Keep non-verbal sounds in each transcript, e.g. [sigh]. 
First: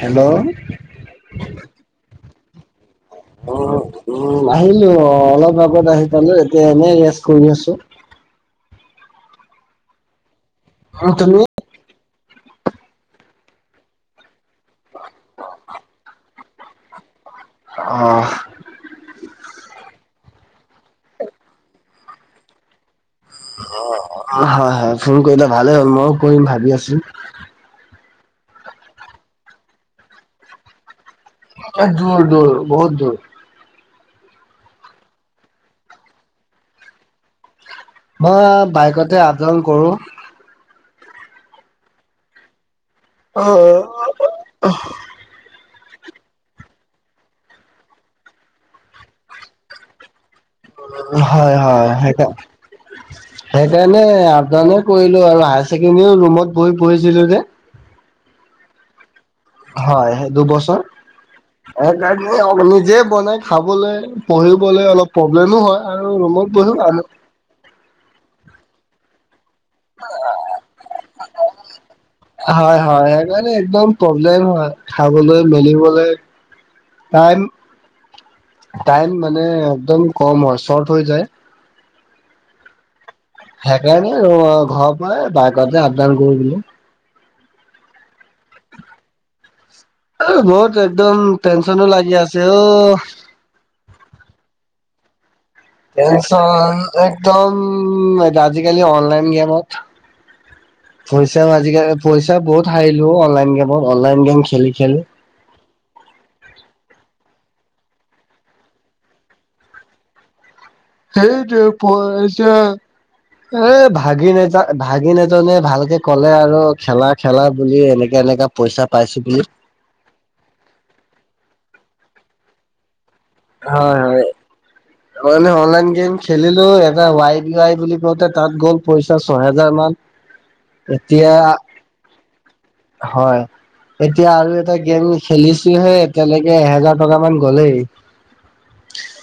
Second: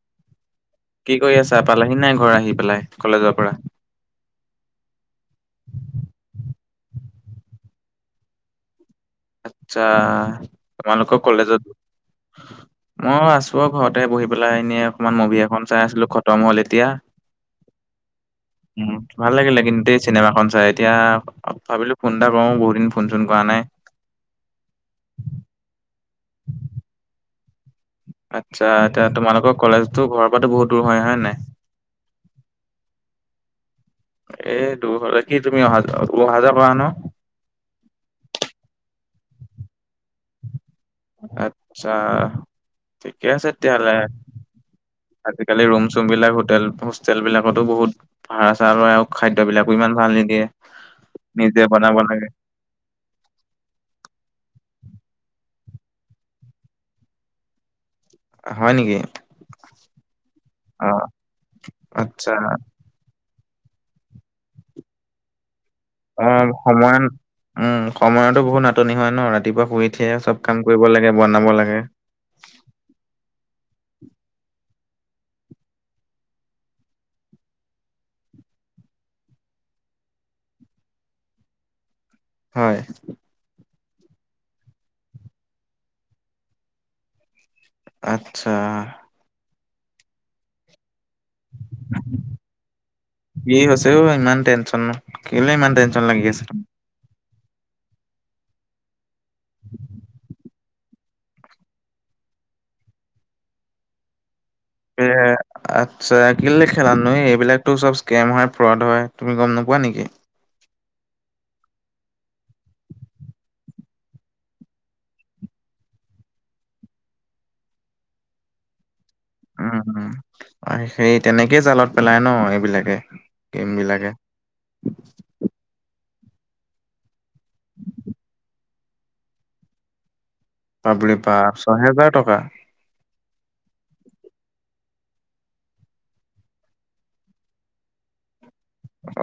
Hello, কি কৰি আছা পালাহি নাই ঘৰ আহি পেলাই কলেজৰ পৰা? অ', উম, আহিলো অ, অলপ আগত আহি পালো এতিয়া এনেই ৰেষ্ট কৰি আছো। আচ্ছা তোমালোকৰ তুমি কলেজত মইও আছো। তো'ঘৰতে বহি পেলাই এনে অকমান মুভি এখন চাই আছিলোখটম হল এতিয়া। অহ', উম, ভাল লাগিলে কিন্তু দেই চিনেমাখন চাই এতিয়া ভাবিলোঁ ফোন এটা কৰো বহুদিন ফোন চোন কৰা নাই। অ, হয়- হয় ফোন কৰিলা ভালেই হ'ল মইয়ো কৰিম ভাবি আছোঁ। আচ্ছা এতিয়া তোমালোকৰ কলেজতো ঘৰৰ পৰাতো বহুত দূৰ হয়- হয় নাই? এ দূৰ- দূৰ বহুত দূৰ। এ দূৰ হলে কি তুমি অহা যোৱা উহা যোৱা কৰা ন'? মই বাইকতে আপডাউন কৰোঁ। আতছা ঠিকে অ আছে তেতিয়াহ'লে। আজিকালি ৰুম চুম বিলাক হোটেল হোষ্টেল বিলাকতো বহুত ভাড়া চাড়া লয় আৰু খাদ্যবিলাকো ইমান ভাল নিদিয়ে। হয়- নিজে হয় বনাব লাগে সেইটো সেইকাৰণে আপডাউনে কৰিলোঁ আৰু হায়াৰ ছেকেণ্ডৰীও ৰুমত বহি পঢ়িছিলোঁ যে। অ, হয় নেকি? হয় সেই দুবছৰ, অ', অ তাত আচ্ছা মই নিজে বনাই খাবলৈ, পঢ়িবলে অলপ প্ৰব্লেমো হয় আৰু অ', ৰুমত বহিও সময় আম উম, সময়তো বহুত নাটনি হয় ন! ৰাতিপুৱা শুই উঠিয়ে চব কাম কৰিব লাগে, বনাব লাগে। হয়-হয়, সেইকাৰণে একদম প্ৰব্লেম হয় খাবলৈ-মেলিবলৈ। টাইম, টাইম মানে একদম কম হয় চৰ্ট হৈ যায়। হয়। সেইকাৰণে ঘৰৰ পৰাই বাইকতে আপ-ডাওন কৰি দিলো। আত্ছা! বহুত একদম টেনচনো লাগি আছে অ'। কি হৈছে অ ইমান টেনচন নো? কেলে ইমান লাগি আছে? টেনচন একদম আজিকালি অনলাইন গেমত। পইচা আজিকালি পইচা বহুত হাৰিলো অ, অনলাইন গেমত অনলাইন গেম খেলি খেলি। এ আচ্ছা কেলে খেলা নো? এইবিলাকতো চব স্কেম হয় ফ্ৰদ হয়, তুমি গম নোপোৱা নেকি? সেইটোৱে প-ইচা। এ ভাগিন এটা ভাগিন এজনে ভালকে ক'লে আৰু খেলা-খেলা বুলি এনেকা এনেকা পইচা পাইছো বুলি উম, সেই তেনেকেই জালত পেলাই ন এইবিলাকে গেম হয় বিলাকে। হয় নে? অনলাইন গেম খেলিলো এটা ৱাই ৱাই বুলি কওঁতে তাত গ'ল পইচা ছহেজাৰ মান। এতিয়া বাপৰে-বা ছহেজাৰ টকা? হয়। এতিয়া আৰু এটা গেম খেলিছো হে এতিয়ালৈকে এহেজাৰ টকা মান গ'লেই।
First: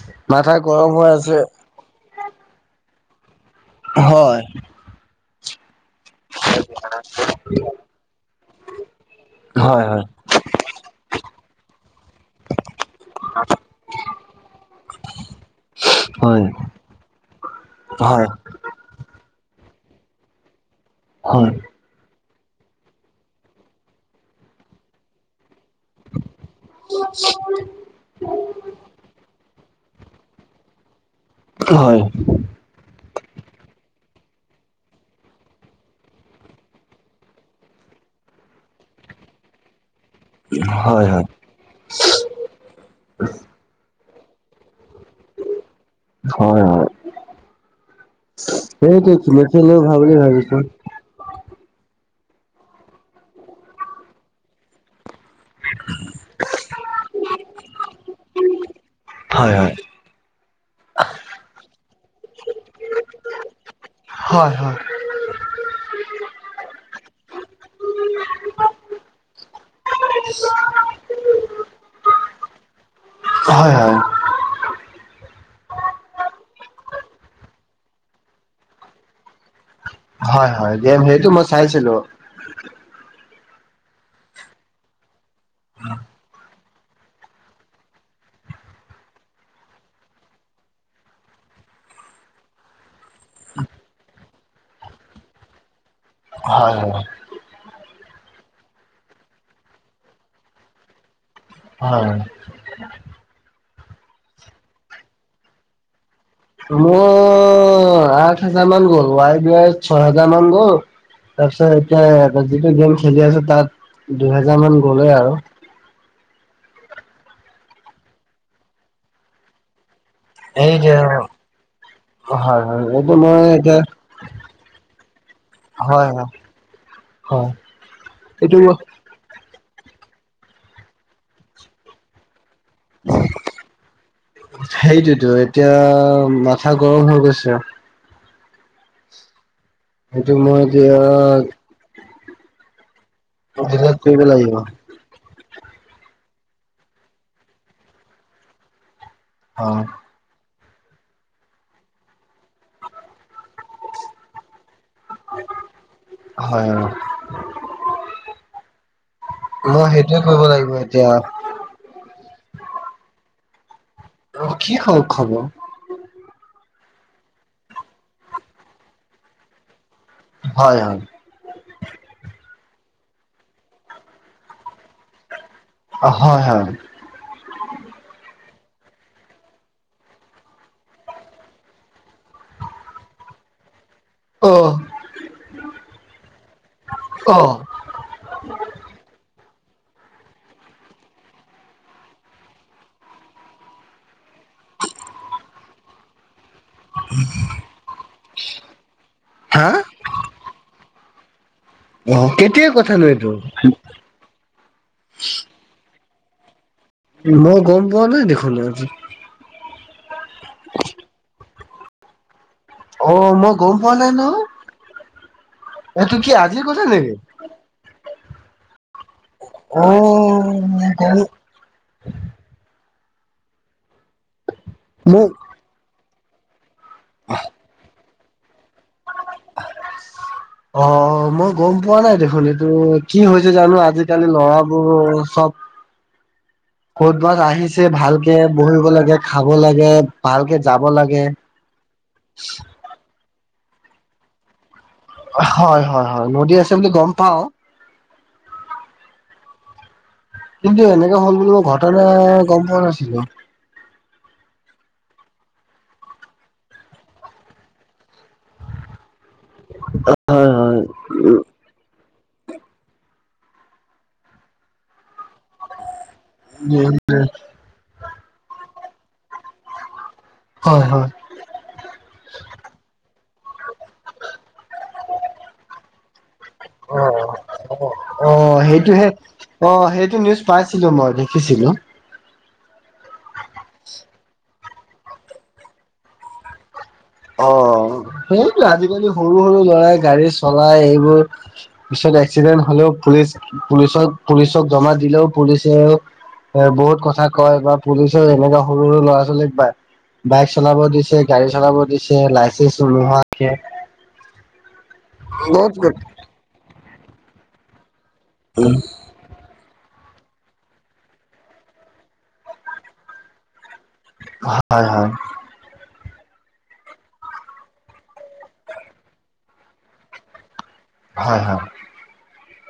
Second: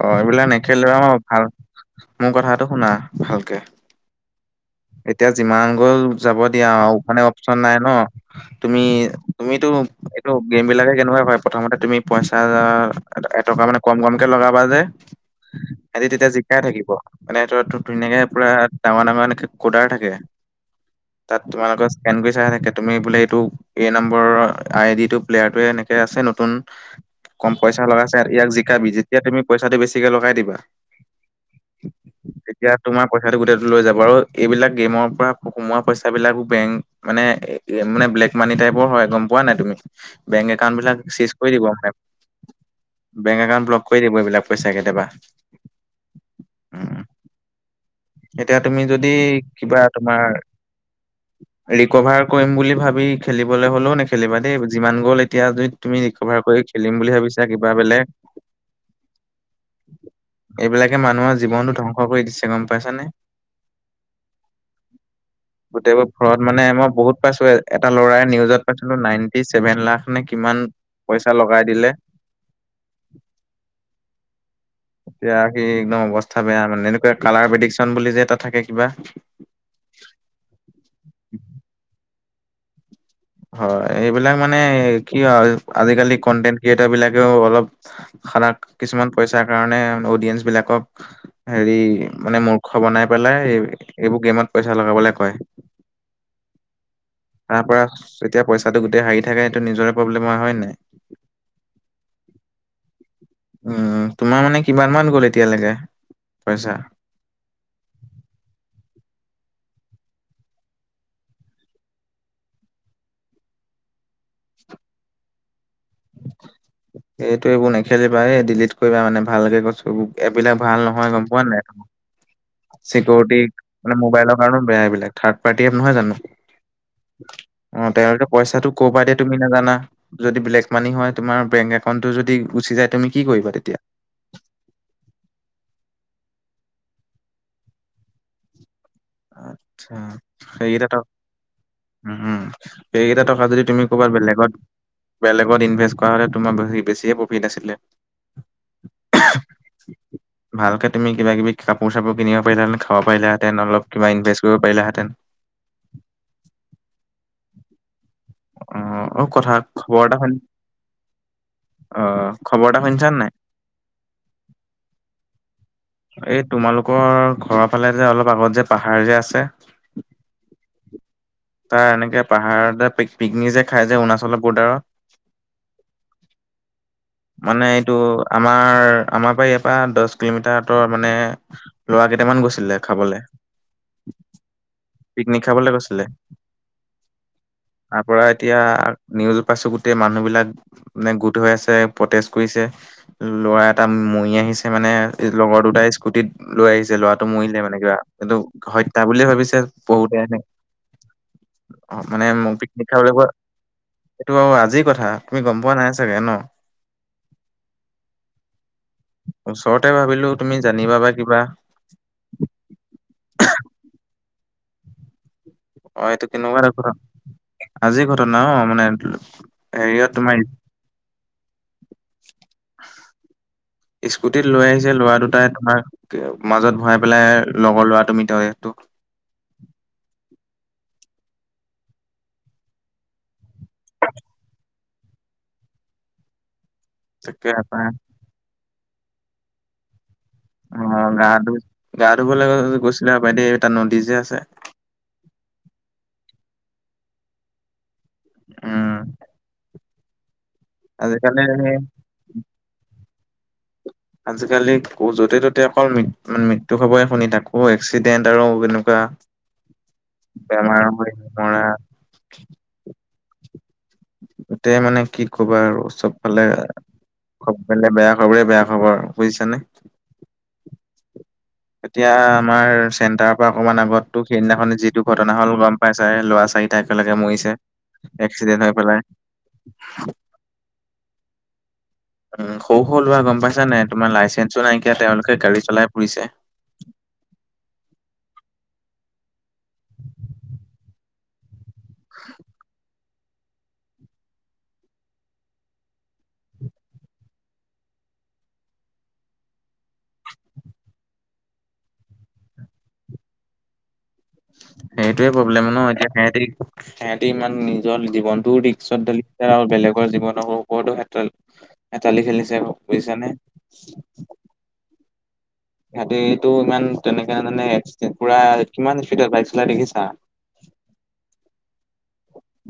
অ, এইবিলাক মাথা গৰম নেখেলিবা হৈ হা আছে ভাল মোৰ কথাটো শুনা ভালকে। হয়। এতিয়া যিমান গ'ল যাব দিয়া আৰু মানে অপচন নাই ন। তুমি-তুমিতো হয় এইটো গেম বিলাকে কেনেকুৱা হয় প্ৰথমতে তুমি পইচা যাৰ এটকা মানে কম-কম কে লগাবা যে। সেহেতি তেতিয়া হয় জিকাই থাকিব মানে ধৰ তোক ধুনীয়াকে হয় পুৰা ডাঙৰ-ডাঙৰ এনেকে কোদাৰ থাকে তাত হয় তোমালোকৰ [unintelligible] চাই থাকে তুমি বোলে এইটো এই নম্বৰ আই-ডি-টো প্লেয়াৰটোয়ে এনেকে আছে নতুন কম পইচা লগাইছে ইয়াক জিকাবি। যেতিয়া তুমি পইচাটো বেছিকে লগাই দিবা হয়। এতিয়া তোমাৰ পইচাটো গোটেইতো লৈ যাব আৰু এইবিলাক গেমৰ পৰা সোমোৱা পইচা বিলাকো বেংক মানে মানে ব্লেক মানি টাইপৰ হয় গম পোৱা নাই তুমি? বেংক একাউন্ট বিলাক হয় হয় চিজ কৰি দিব মানে বেংক একাউন্ট ব্লক কৰি দিব এইবিলাক পইচা কেতিয়াবা। হয় হয়, উম, এতিয়া তুমি যদি সেইটোতো নেখেলোঁ কিবা ভাল বুলি তোমাৰ ভাবিছো। ৰিকভাৰ কৰিম বুলি ভাবি খেলিবলৈ হ'লেও নেখেলিবা দেই যিমান গ'ল এ তিয়া যদি তুমি ৰিকভাৰ কৰি খেলিম বুলি ভাবিছা কিবা বেলেগ হয় হয়। এইবিলাকে মানুহৰ জীৱনটো ধ্বংস কৰি দিছে গম পাইছানে? হয় হয়। [inaudible] গোটেইবোৰ ঘৰত মানে মই বহুত পাইছো এটা ল'ৰাই নিউজত পাইছিলো নাইনটি ছেভেন লাখ নে কিমান পইচা লগাই দিলে। হয় হয়। এতিয়া সি একদম অৱস্থা বেয়া মানে এনেকুৱা কালাৰ পেদিক চন বুলি যে এটা থাকে কিবা। হয়-হয় গম সেইটো মই চাইছিলো। [inaudible] হয় এইবিলাক মানে কি হয় আজিকালি কন্টেন ক্ৰিয়েটাৰ বিলাকেও অলপ সানাক কিছুমান পইচাৰ কাৰণে অডিয়েন্ঞ্চ বিলাকক। হেৰি মানে মূৰ্খ বনাই পেলাই এই এইবোৰ গেমত পইচা লগাবলে কয়। হয় হয়। তাৰ পৰা যেতিয়া পইচাটো গোটেই হাৰি থাকে সেটো নিজৰে প্ৰব্লেম হ হয় নাই। হয়। উম তোমাৰ মানে কিমান মান গ'ল এতিয়ালৈকে। মো [unintelligible] অ আঠ হাজাৰ মান গ'ল ৱাই, যোৱাই ছয় হোজাৰ মান গ'ল তাৰপিছত এতিয়া যিটো গেম খেলি আছো তাত দুহেজাৰ মান গলেই আৰু এইটো এইবোৰ নেখেলিবা এই ডিলিট কৰিবা মানে ভালকে কৈছো এইবিলাক এই ভাল যে নহয় হয় গম পোৱা নাই হয় এইটো চিকিউৰিটি মই এতিয়া মানে মোবাইলৰ কাৰণে বেয়া এইবিলাক থাৰ্ড পাৰ্টি নহয় হয় জানো হয় হয় অ তেওঁলোকে এইটো পইচাটো মই কপা দিয়ে তুমি নাজানা যদি ব্লেক মানি হয় তোমাৰ বেংক একাউণ্টটো যদি গুচি যায় তুমি কি কৰিবা তেতিয়া সেইটোতো এতিয়া মাথা গৰম হৈ গৈছে আচ্ছা সেইটো মই এতিয়া উমহো এইকেইটা টকা যদি তুমি ডিলেট ক'ৰবাত কৰিব বেলেগত লাগিব বেলেগত ইনভেষ্ট কৰা হ'লে তোমাৰ বেছিয়ে প্ৰফিট আছিলে হয় ভালকে তুমি কিবা কিবি কাপোৰ চাপোৰ কিনিব পাৰিলাহেতে খাব পাৰিলাহেতেন অলপ কিবা ইনভেষ্ট কৰিব পাৰিলাহেঁতেন হয় অ অ কথা মই খবৰ এটা সেইটোৱে শুনি কৰিব লাগিব এতিয়া অ খবৰ এটা শুনিছা নে নাই অ কি খওক খবৰ এই তোমালোকৰ ঘৰৰ ফালে যে অলপ আগত যে পাহাৰ যে আছে হয় হয় তাৰ এনেকে পাহাৰ যে পিকনিক যে খাই যে অৰুণাচলৰ বৰ্ডাৰত হয় হয় মানে এইটো আমাৰ আমাৰ পৰা ইয়াৰ পৰা দহ কিলোমিটাৰ টৰ মানে ল'ৰা কেইটামান গৈছিলে খাবলে অ পিকনিক খাবলে গৈছিলে অ তাৰ পৰা এতিয়া নিউজ পাইছো গোটেই মানুহবিলাক মানে গোট হৈ আছে প্ৰটেজ কৰিছে ল'ৰা এটা মৰি আহিছে মানে লগৰ দুটাই স্কুটিত লৈ আহিছে লৰাটো মৰিলে মানে কিবা এইটো হত্যা বুলিয়ে ভাবিছে হা বহুতে এনে অ মানে মোক কেতিয়া পিকনিক কথানো খাবলে কোৱা এইটো এইটো আজিৰ কথা তুমি গম পোৱা নাই চাগে ন মই গম পোৱা নাই দেখোন আজি ওচৰতে ভাবিলো তুমি জানিবা বা কিবা অ মই গম পোৱা নাই নহয় এতো কি আজি কথা নেকি? আজি ঘটনা অ মানে হেৰিয়ত তোমাৰ অ' স্কুটিত লৈ আহিছে লৰা মোক দুটাই তোমাৰ মাজত ভৰাই পেলাই লগৰ ল'ৰা তুমি তাৱৈক টো অ মই গম পোৱা নাই দেখোন এইটো কি হৈছে জানো আজিকালি ল'ৰাবোৰ চব [unintelligible] ক'তবাছ তাকে আহিছে হপাই ভালকে বহিব লাগে খাব লাগে ভালকে অ যাব লাগে। গা ধুব গা ধুবলৈ গ গৈছিলে সপাই দেই তাত নদী যে আছে। হয় হয় হয় নদী আছে বুলি গম পাওঁ। উম কিন্তু এনেকে হ'ল আজিকালি বুলি মই ঘটনা গম পোৱা নাছিলো। আজিকালি য'তে ত'তে অকল ম মৃত্যু খবৰে শুনি থাক- অ এক্সিডেণ্ট আৰু তেনেকুৱা বেমাৰ হৈ মৰা এইটোৱে মানে কি কবা আৰু চবফালে খব ফালে বেয়া খবৰে বেয়া খবৰ বুজিছা নে। হয় হয়। এতিয়া আমাৰ চেণ্টাৰৰ পৰা অকণমান আগত তো সেইদিনাখনে যিটো ঘটনা হ'ল গম পাই ছাই ল'ৰা চাৰি টাই একেলগে অ', মৰিছে। অ', অ এক্সিডেণ্ট হৈ পেলাই সেইটোহে অ সেইটো নিউজ পাইছিলো মই দেখিছিলোঁ। উম সৰু সৰু লৰা গম পাইছা নাই তোমাৰ লাইচেন্সো নাইকিয়া তেওঁলোকে গাড়ী চলাই ফুৰিছে। অ সেইটো আজিকালি সৰু সৰু ল'ৰাই গাড়ী চলাই এইবোৰ। পিছত এক্সিডেণ্ট হলেও পুলিচ পুলিচক পুলিচক জমা দিলেও পুলিচে- এ বহুত কথা কয় বা পুলিচৰ এনেকুৱা সৰু সৰু ল'ৰা ছোৱালীক পায়। বাইক চলাব দিছে, গাড়ী চলাব দিছে লাইচেন্ঞ্চ নোহোৱাকে। সেইটোয়ে প্ৰব্লেম ন এতিয়া সিহঁতি সিহঁতি ইমান নি- জীৱনটো ৰিক্সছত ধালিছে আৰু বেলেগৰ জীৱন আকৌ ওপৰটো হেতালি খেলিছে বুজিছানে। হয় হয়। সিহঁতিটো ইমান তেনেকে মানে পুৰা কিমান স্পীডত বাইক চলাই দেখিছা। হয় হয়।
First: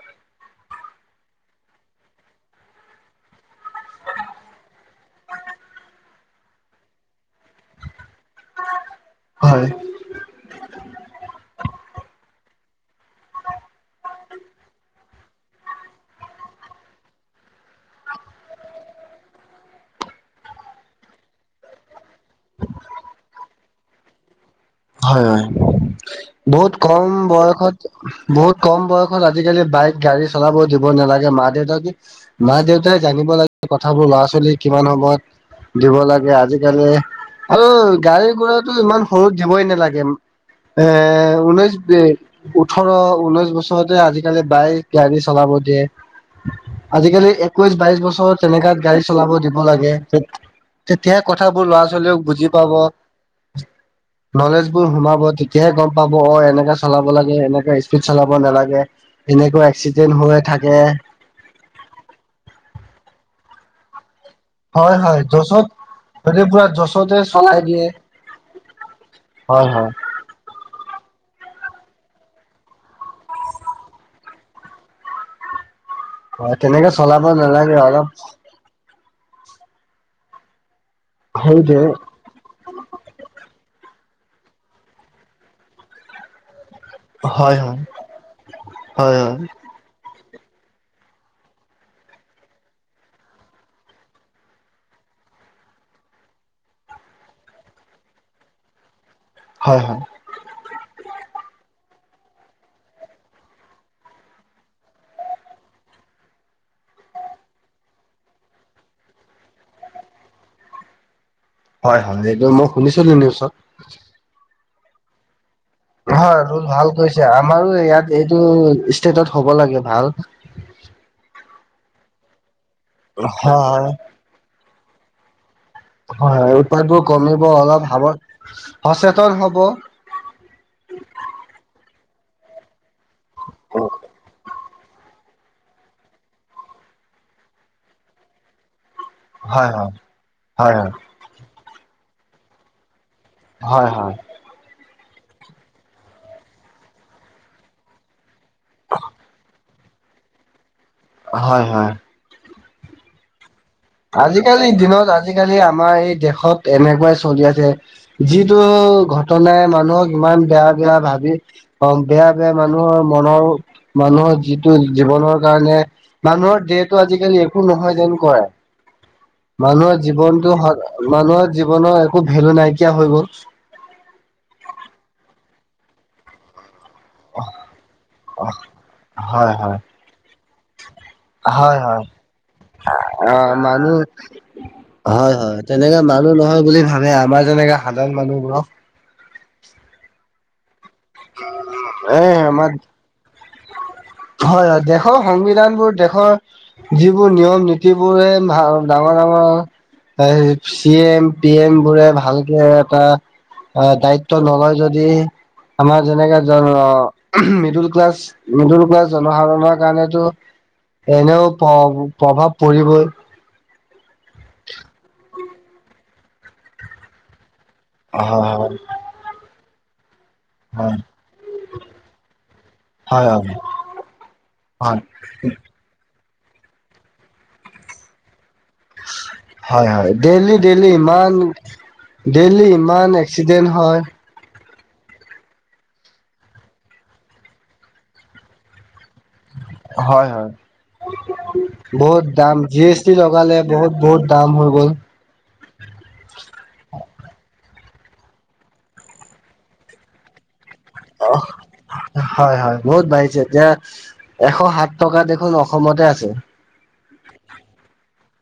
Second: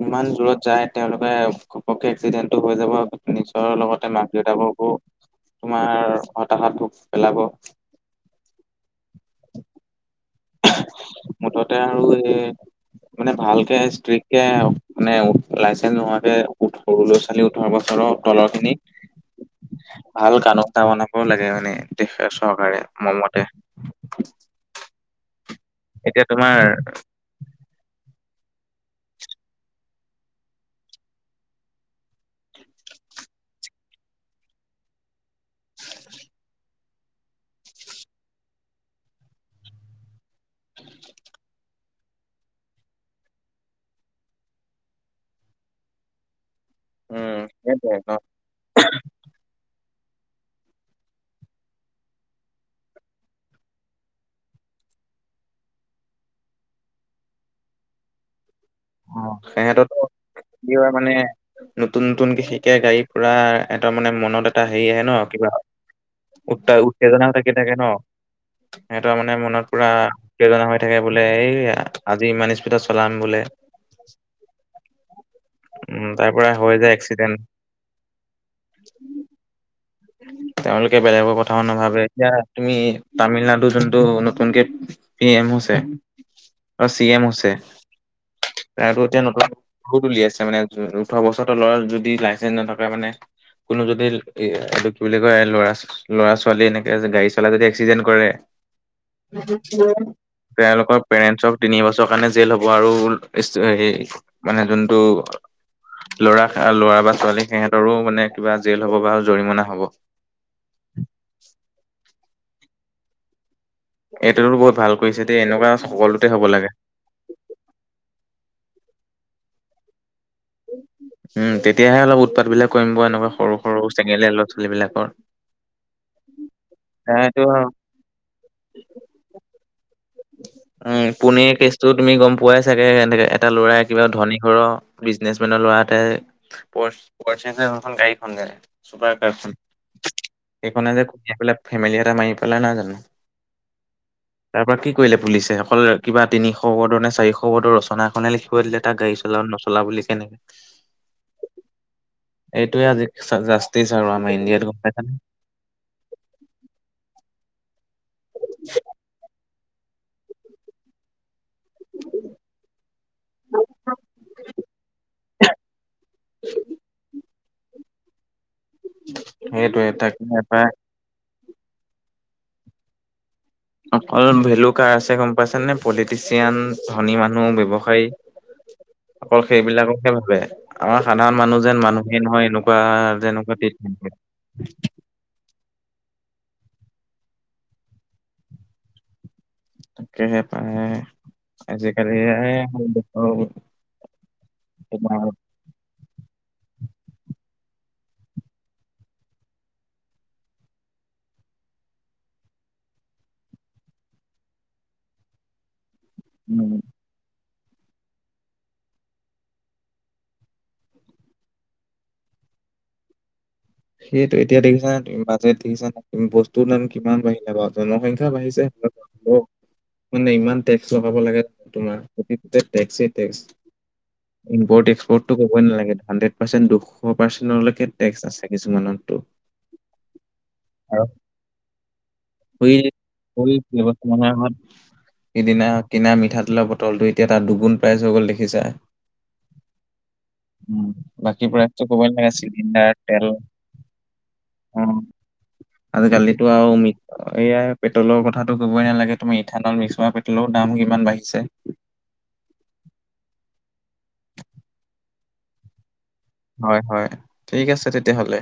ইমান দূৰত যায় তেওঁলোকে ঘপককে এক্সিডেণ্টটো হৈ যাব। নিজৰ লগতে মাক দেউতাককো- তোমাৰ হতাহত ভোগ পেলাব। হয়। মুঠতে আৰু এই- মানে ভালকে ষ্ট্ৰিক্ট কে মানে লাইচেন্স নোহোৱাকে উঠ- সৰু ল'ৰা ছোৱালী ওঠৰ বছৰৰ তলৰ খিনিক- ভাল গান টা বনাবও লাগে মানে দেশ চৰকাৰে মোৰ মতে। হয় হয় এতিয়া তোমাৰ বহুত কম বয়সত। বহুত কম বয়সত আজিকালি বাইক গাড়ী চলাব দিব নালাগে মা দেউতাকে মা দেউতাই জানিব লাগে কথাবোৰ ল'ৰা ছোৱালীৰ কিমান সময়ত- দিব লাগে আজিকালি আৰু গাড়ী গুৰা ইমান সৰু দিবই নালাগে। আহ ঊনৈছ-বিশ। ওঠৰ ঊনৈশ বছৰতে আজিকালি বাইক গাড়ী চলাব দিয়ে। আজিকালি উম একৈশ সেইটোৱে বাইশ ন বছৰত- তেনেকাত গাড়ী চলাব দিব লাগে তেতিয়া কথাবোৰ ল'ৰা ছোৱালীক বুজি পাব। নলেজ বোৰ সোমাব তেতিয়াহে গম পাব অ এনেকা চলাব লাগে, এনেকে স্পীড চলাব নালাগে। এনেকা সিহঁততো এক্সিডেন্ট হৈ কি থাকে। হয় মানে নতুন নতুন বিশেষকে গাড়ী ফুৰা এটা মানে মনত এ- এটা হেৰি হয় আহে ন হয় কিবা যচত যদি পুৰা উত যচতে উত্তেজনাও থাকি চলাই থাকে ন। দিয়ে সেহতৰ মানে হয় মনত পুৰা- হয় উত্তেজনা হৈ থাকে বোলে এই আজি ইমান স্পীডত চলাম বোলে। [inaudible] উম তাৰ পৰা হয় হৈ তেনেকে যায় চলাব এক্সিডেন্ট নালাগে, অলপ- তেওঁলোকে বেলেগৰ হেৰি কথাও দিয়ে নাভাবে। এতিয়া তুমি তামিলনাডু যোনটো নতুনকে পি এম হৈছে- অ চি এম হৈছে হয় হয় আৰু হয় এতিয়া হয় নতুন- বহুত উলিয়াইছে মানে ওঠৰ বছৰৰ ল'ৰা যদি লাইচেন্ঞ্চ নাথাকে মানে- কোনো যদি এই দিক কি বুলি কয়, লৰা ল'ৰা ছোৱালী এনেকে গাড়ী চলাই যদি এক্সিডেণ্ট কৰে। হয় হয় [unintelligible] তেওঁলোকৰ পেৰেন্টছৰ তিনি বছৰ কাৰণে জেল হ'ব আৰু ষ্টু সেই মানে যোনটো ল'ৰা ল'ৰা বা ছোৱালী সিহঁতৰো মানে কিবা জেল হব বা জৰিমনা হব। [unintelligible] হয়-হয় এইটো মই শুনিছিলো নিউজত। এইটোতো বহুত ভাল কৰিছে দেই এনেকুৱা সকলোতে হ'ব হয় ৰূল লাগে ভাল কৰিছে। আমাৰো ইয়াত এইটো ষ্টেটত হ'ব লাগে ভাল। উম, তেতিয়াহে অলপ উৎপাত বিলাক কমিব এনেকুৱা সৰু সৰু হয় চেঙেলীয়া ল'ৰা ছোৱালী বিলাকৰ। হয়-হয় উৎপাতবোৰ এইটো কমিব অলপ সাৱ সচেতন হ'ব। উম, পুনেৰ কেচটো তুমি গম পোৱাই চাগে, এনেকে এটা ল'ৰাই কিবা ধনী ঘৰৰ বিজনেচ মেনৰ ল'ৰা এটাই [unintelligible] গাড়ীখন যে চুপাৰ কাৰ খন হয় হয় হয় সেইখনে যে খুন্দিয়াই পেলাই ফেমিলি এটা মাৰি পেলা নাই জানো। হয় হয়। তাৰ পৰা কি কৰিলে পুলিচছে অকল কিবা তিনিশ বৰ্ডৰ নে চাৰিশ ৰ্ডৰ ৰচনা এখনে লিখিল থয় দিলে তাক গাড়ী চলা নচলা বুলি কেনে। হয় হয়। এইটোয়ে আজি জাস্টিস আৰু আমাৰ ইণ্ডিয়াত আজিকালিৰ গম দিনত পাইছানে। আজিকালি আমাৰ এই দেশত এনেকুৱাই চলি আছে যিটো ঘটনাই মানুহক ইমান বেয়া বেয়া ভাবি অ, বেয়া বেয়া মানুহৰ মনৰ মানুহৰ যিটো জীৱনৰ কাৰণে মানুহৰ যিহেতু আজিকালি একো নহয় যেন কৰে। [unintelligible] মানুহৰ তাকে এটাই জীৱনতটো, মানুহৰ জীৱনৰ একো ভেলু নাইকিয়া হৈ গ'ল। অকল ভেলু কাৰ আছে গম পাইছা নে পলিটিচিয়ান ধনী মানুহ ব্যৱসায়ী। অকল হয় হয়। সেইবিলাককহে ভাবে। আমাৰ সাধাৰণ মানুহ হয় যেন হয় মানুহে নহয় এনেকুৱা যেনেকুৱা ট্ৰিটমেন্ট দিয়ে। হয়-হয়। তেনেকা মানুহ নহয় বুলি ভাবে আমাৰ যেনেকাে সাধাৰণ মানুহ বোৰক। তাকেহে পায় আজিকালি। এ [unintelligible] হয়-হয়, দেশৰ সংবিধান বোৰ দেশৰ যিবোৰ নিয়ম নীতি বোৰে ডাঙৰ-ডাঙৰ [unintelligible] চি এম পি এম বোৰে ভালকে এটা অ' দায়িত্ব নলয় যদি আমাৰ যেনেকা উম। মিডিল ক্লাছ, মিডিল ক্লাছ জনসাধাৰণৰ কাৰণেতো এনেও প্ৰ প্ৰভাৱ পৰিবই। সেইটো এতিয়া দেখিছানে, বাজেট দেখিছা বস্তু দাম কিমান বাঢ়িলে বাৰু। জনসংখ্যা হয় বাঢ়িছে হয় মানে ইমান টেক্স লগাব লাগে তোমাৰ [unintelligible] টেক্স এ হয় টেক্স। হয় ইমপোৰ্ট হয় হয় এক্সপোৰ্ট তো কবই নালাগে, হাড্ৰেড পাৰ্চেন্ট দুশ পাৰ্চেন্ট লয়কে টেক্স আছে। কিছুমানৰ। হয় হয়, ডেইলি ডেইলি ইমান ডেইলি সেই ইমান সেই এক্সিডেন্ট হয়। কেইবছৰমানৰ আগত সিদিনা কিনা মিঠাতেলৰ বটলটো এতিয়া তাত দুগুণ প্ৰাইজ হৈ গ'ল দেখিছা। হয় হয় উম, বাকী প্ৰাইচটো ক'বই বহুত নালাগে দাম জি চিলিণ্ডাৰ এছ টি তেল লগালে বহুত-বহুত দাম হৈ গ'ল। [inaudible] আজিকালিতো আৰু এইয়াই পেট্ৰলৰ কথাটো ক'বই নালাগে তুমি ইথানল মিক্স কৰা তেলৰ দাম কিমান বাঢ়িছে। হয়-হয়। বহুত বাঢ়িছে এতিয়া এশ সাত টকা দেখোন অসমতে আছে। হয়-হয়, ঠিক আছে তেতিয়াহ'লে।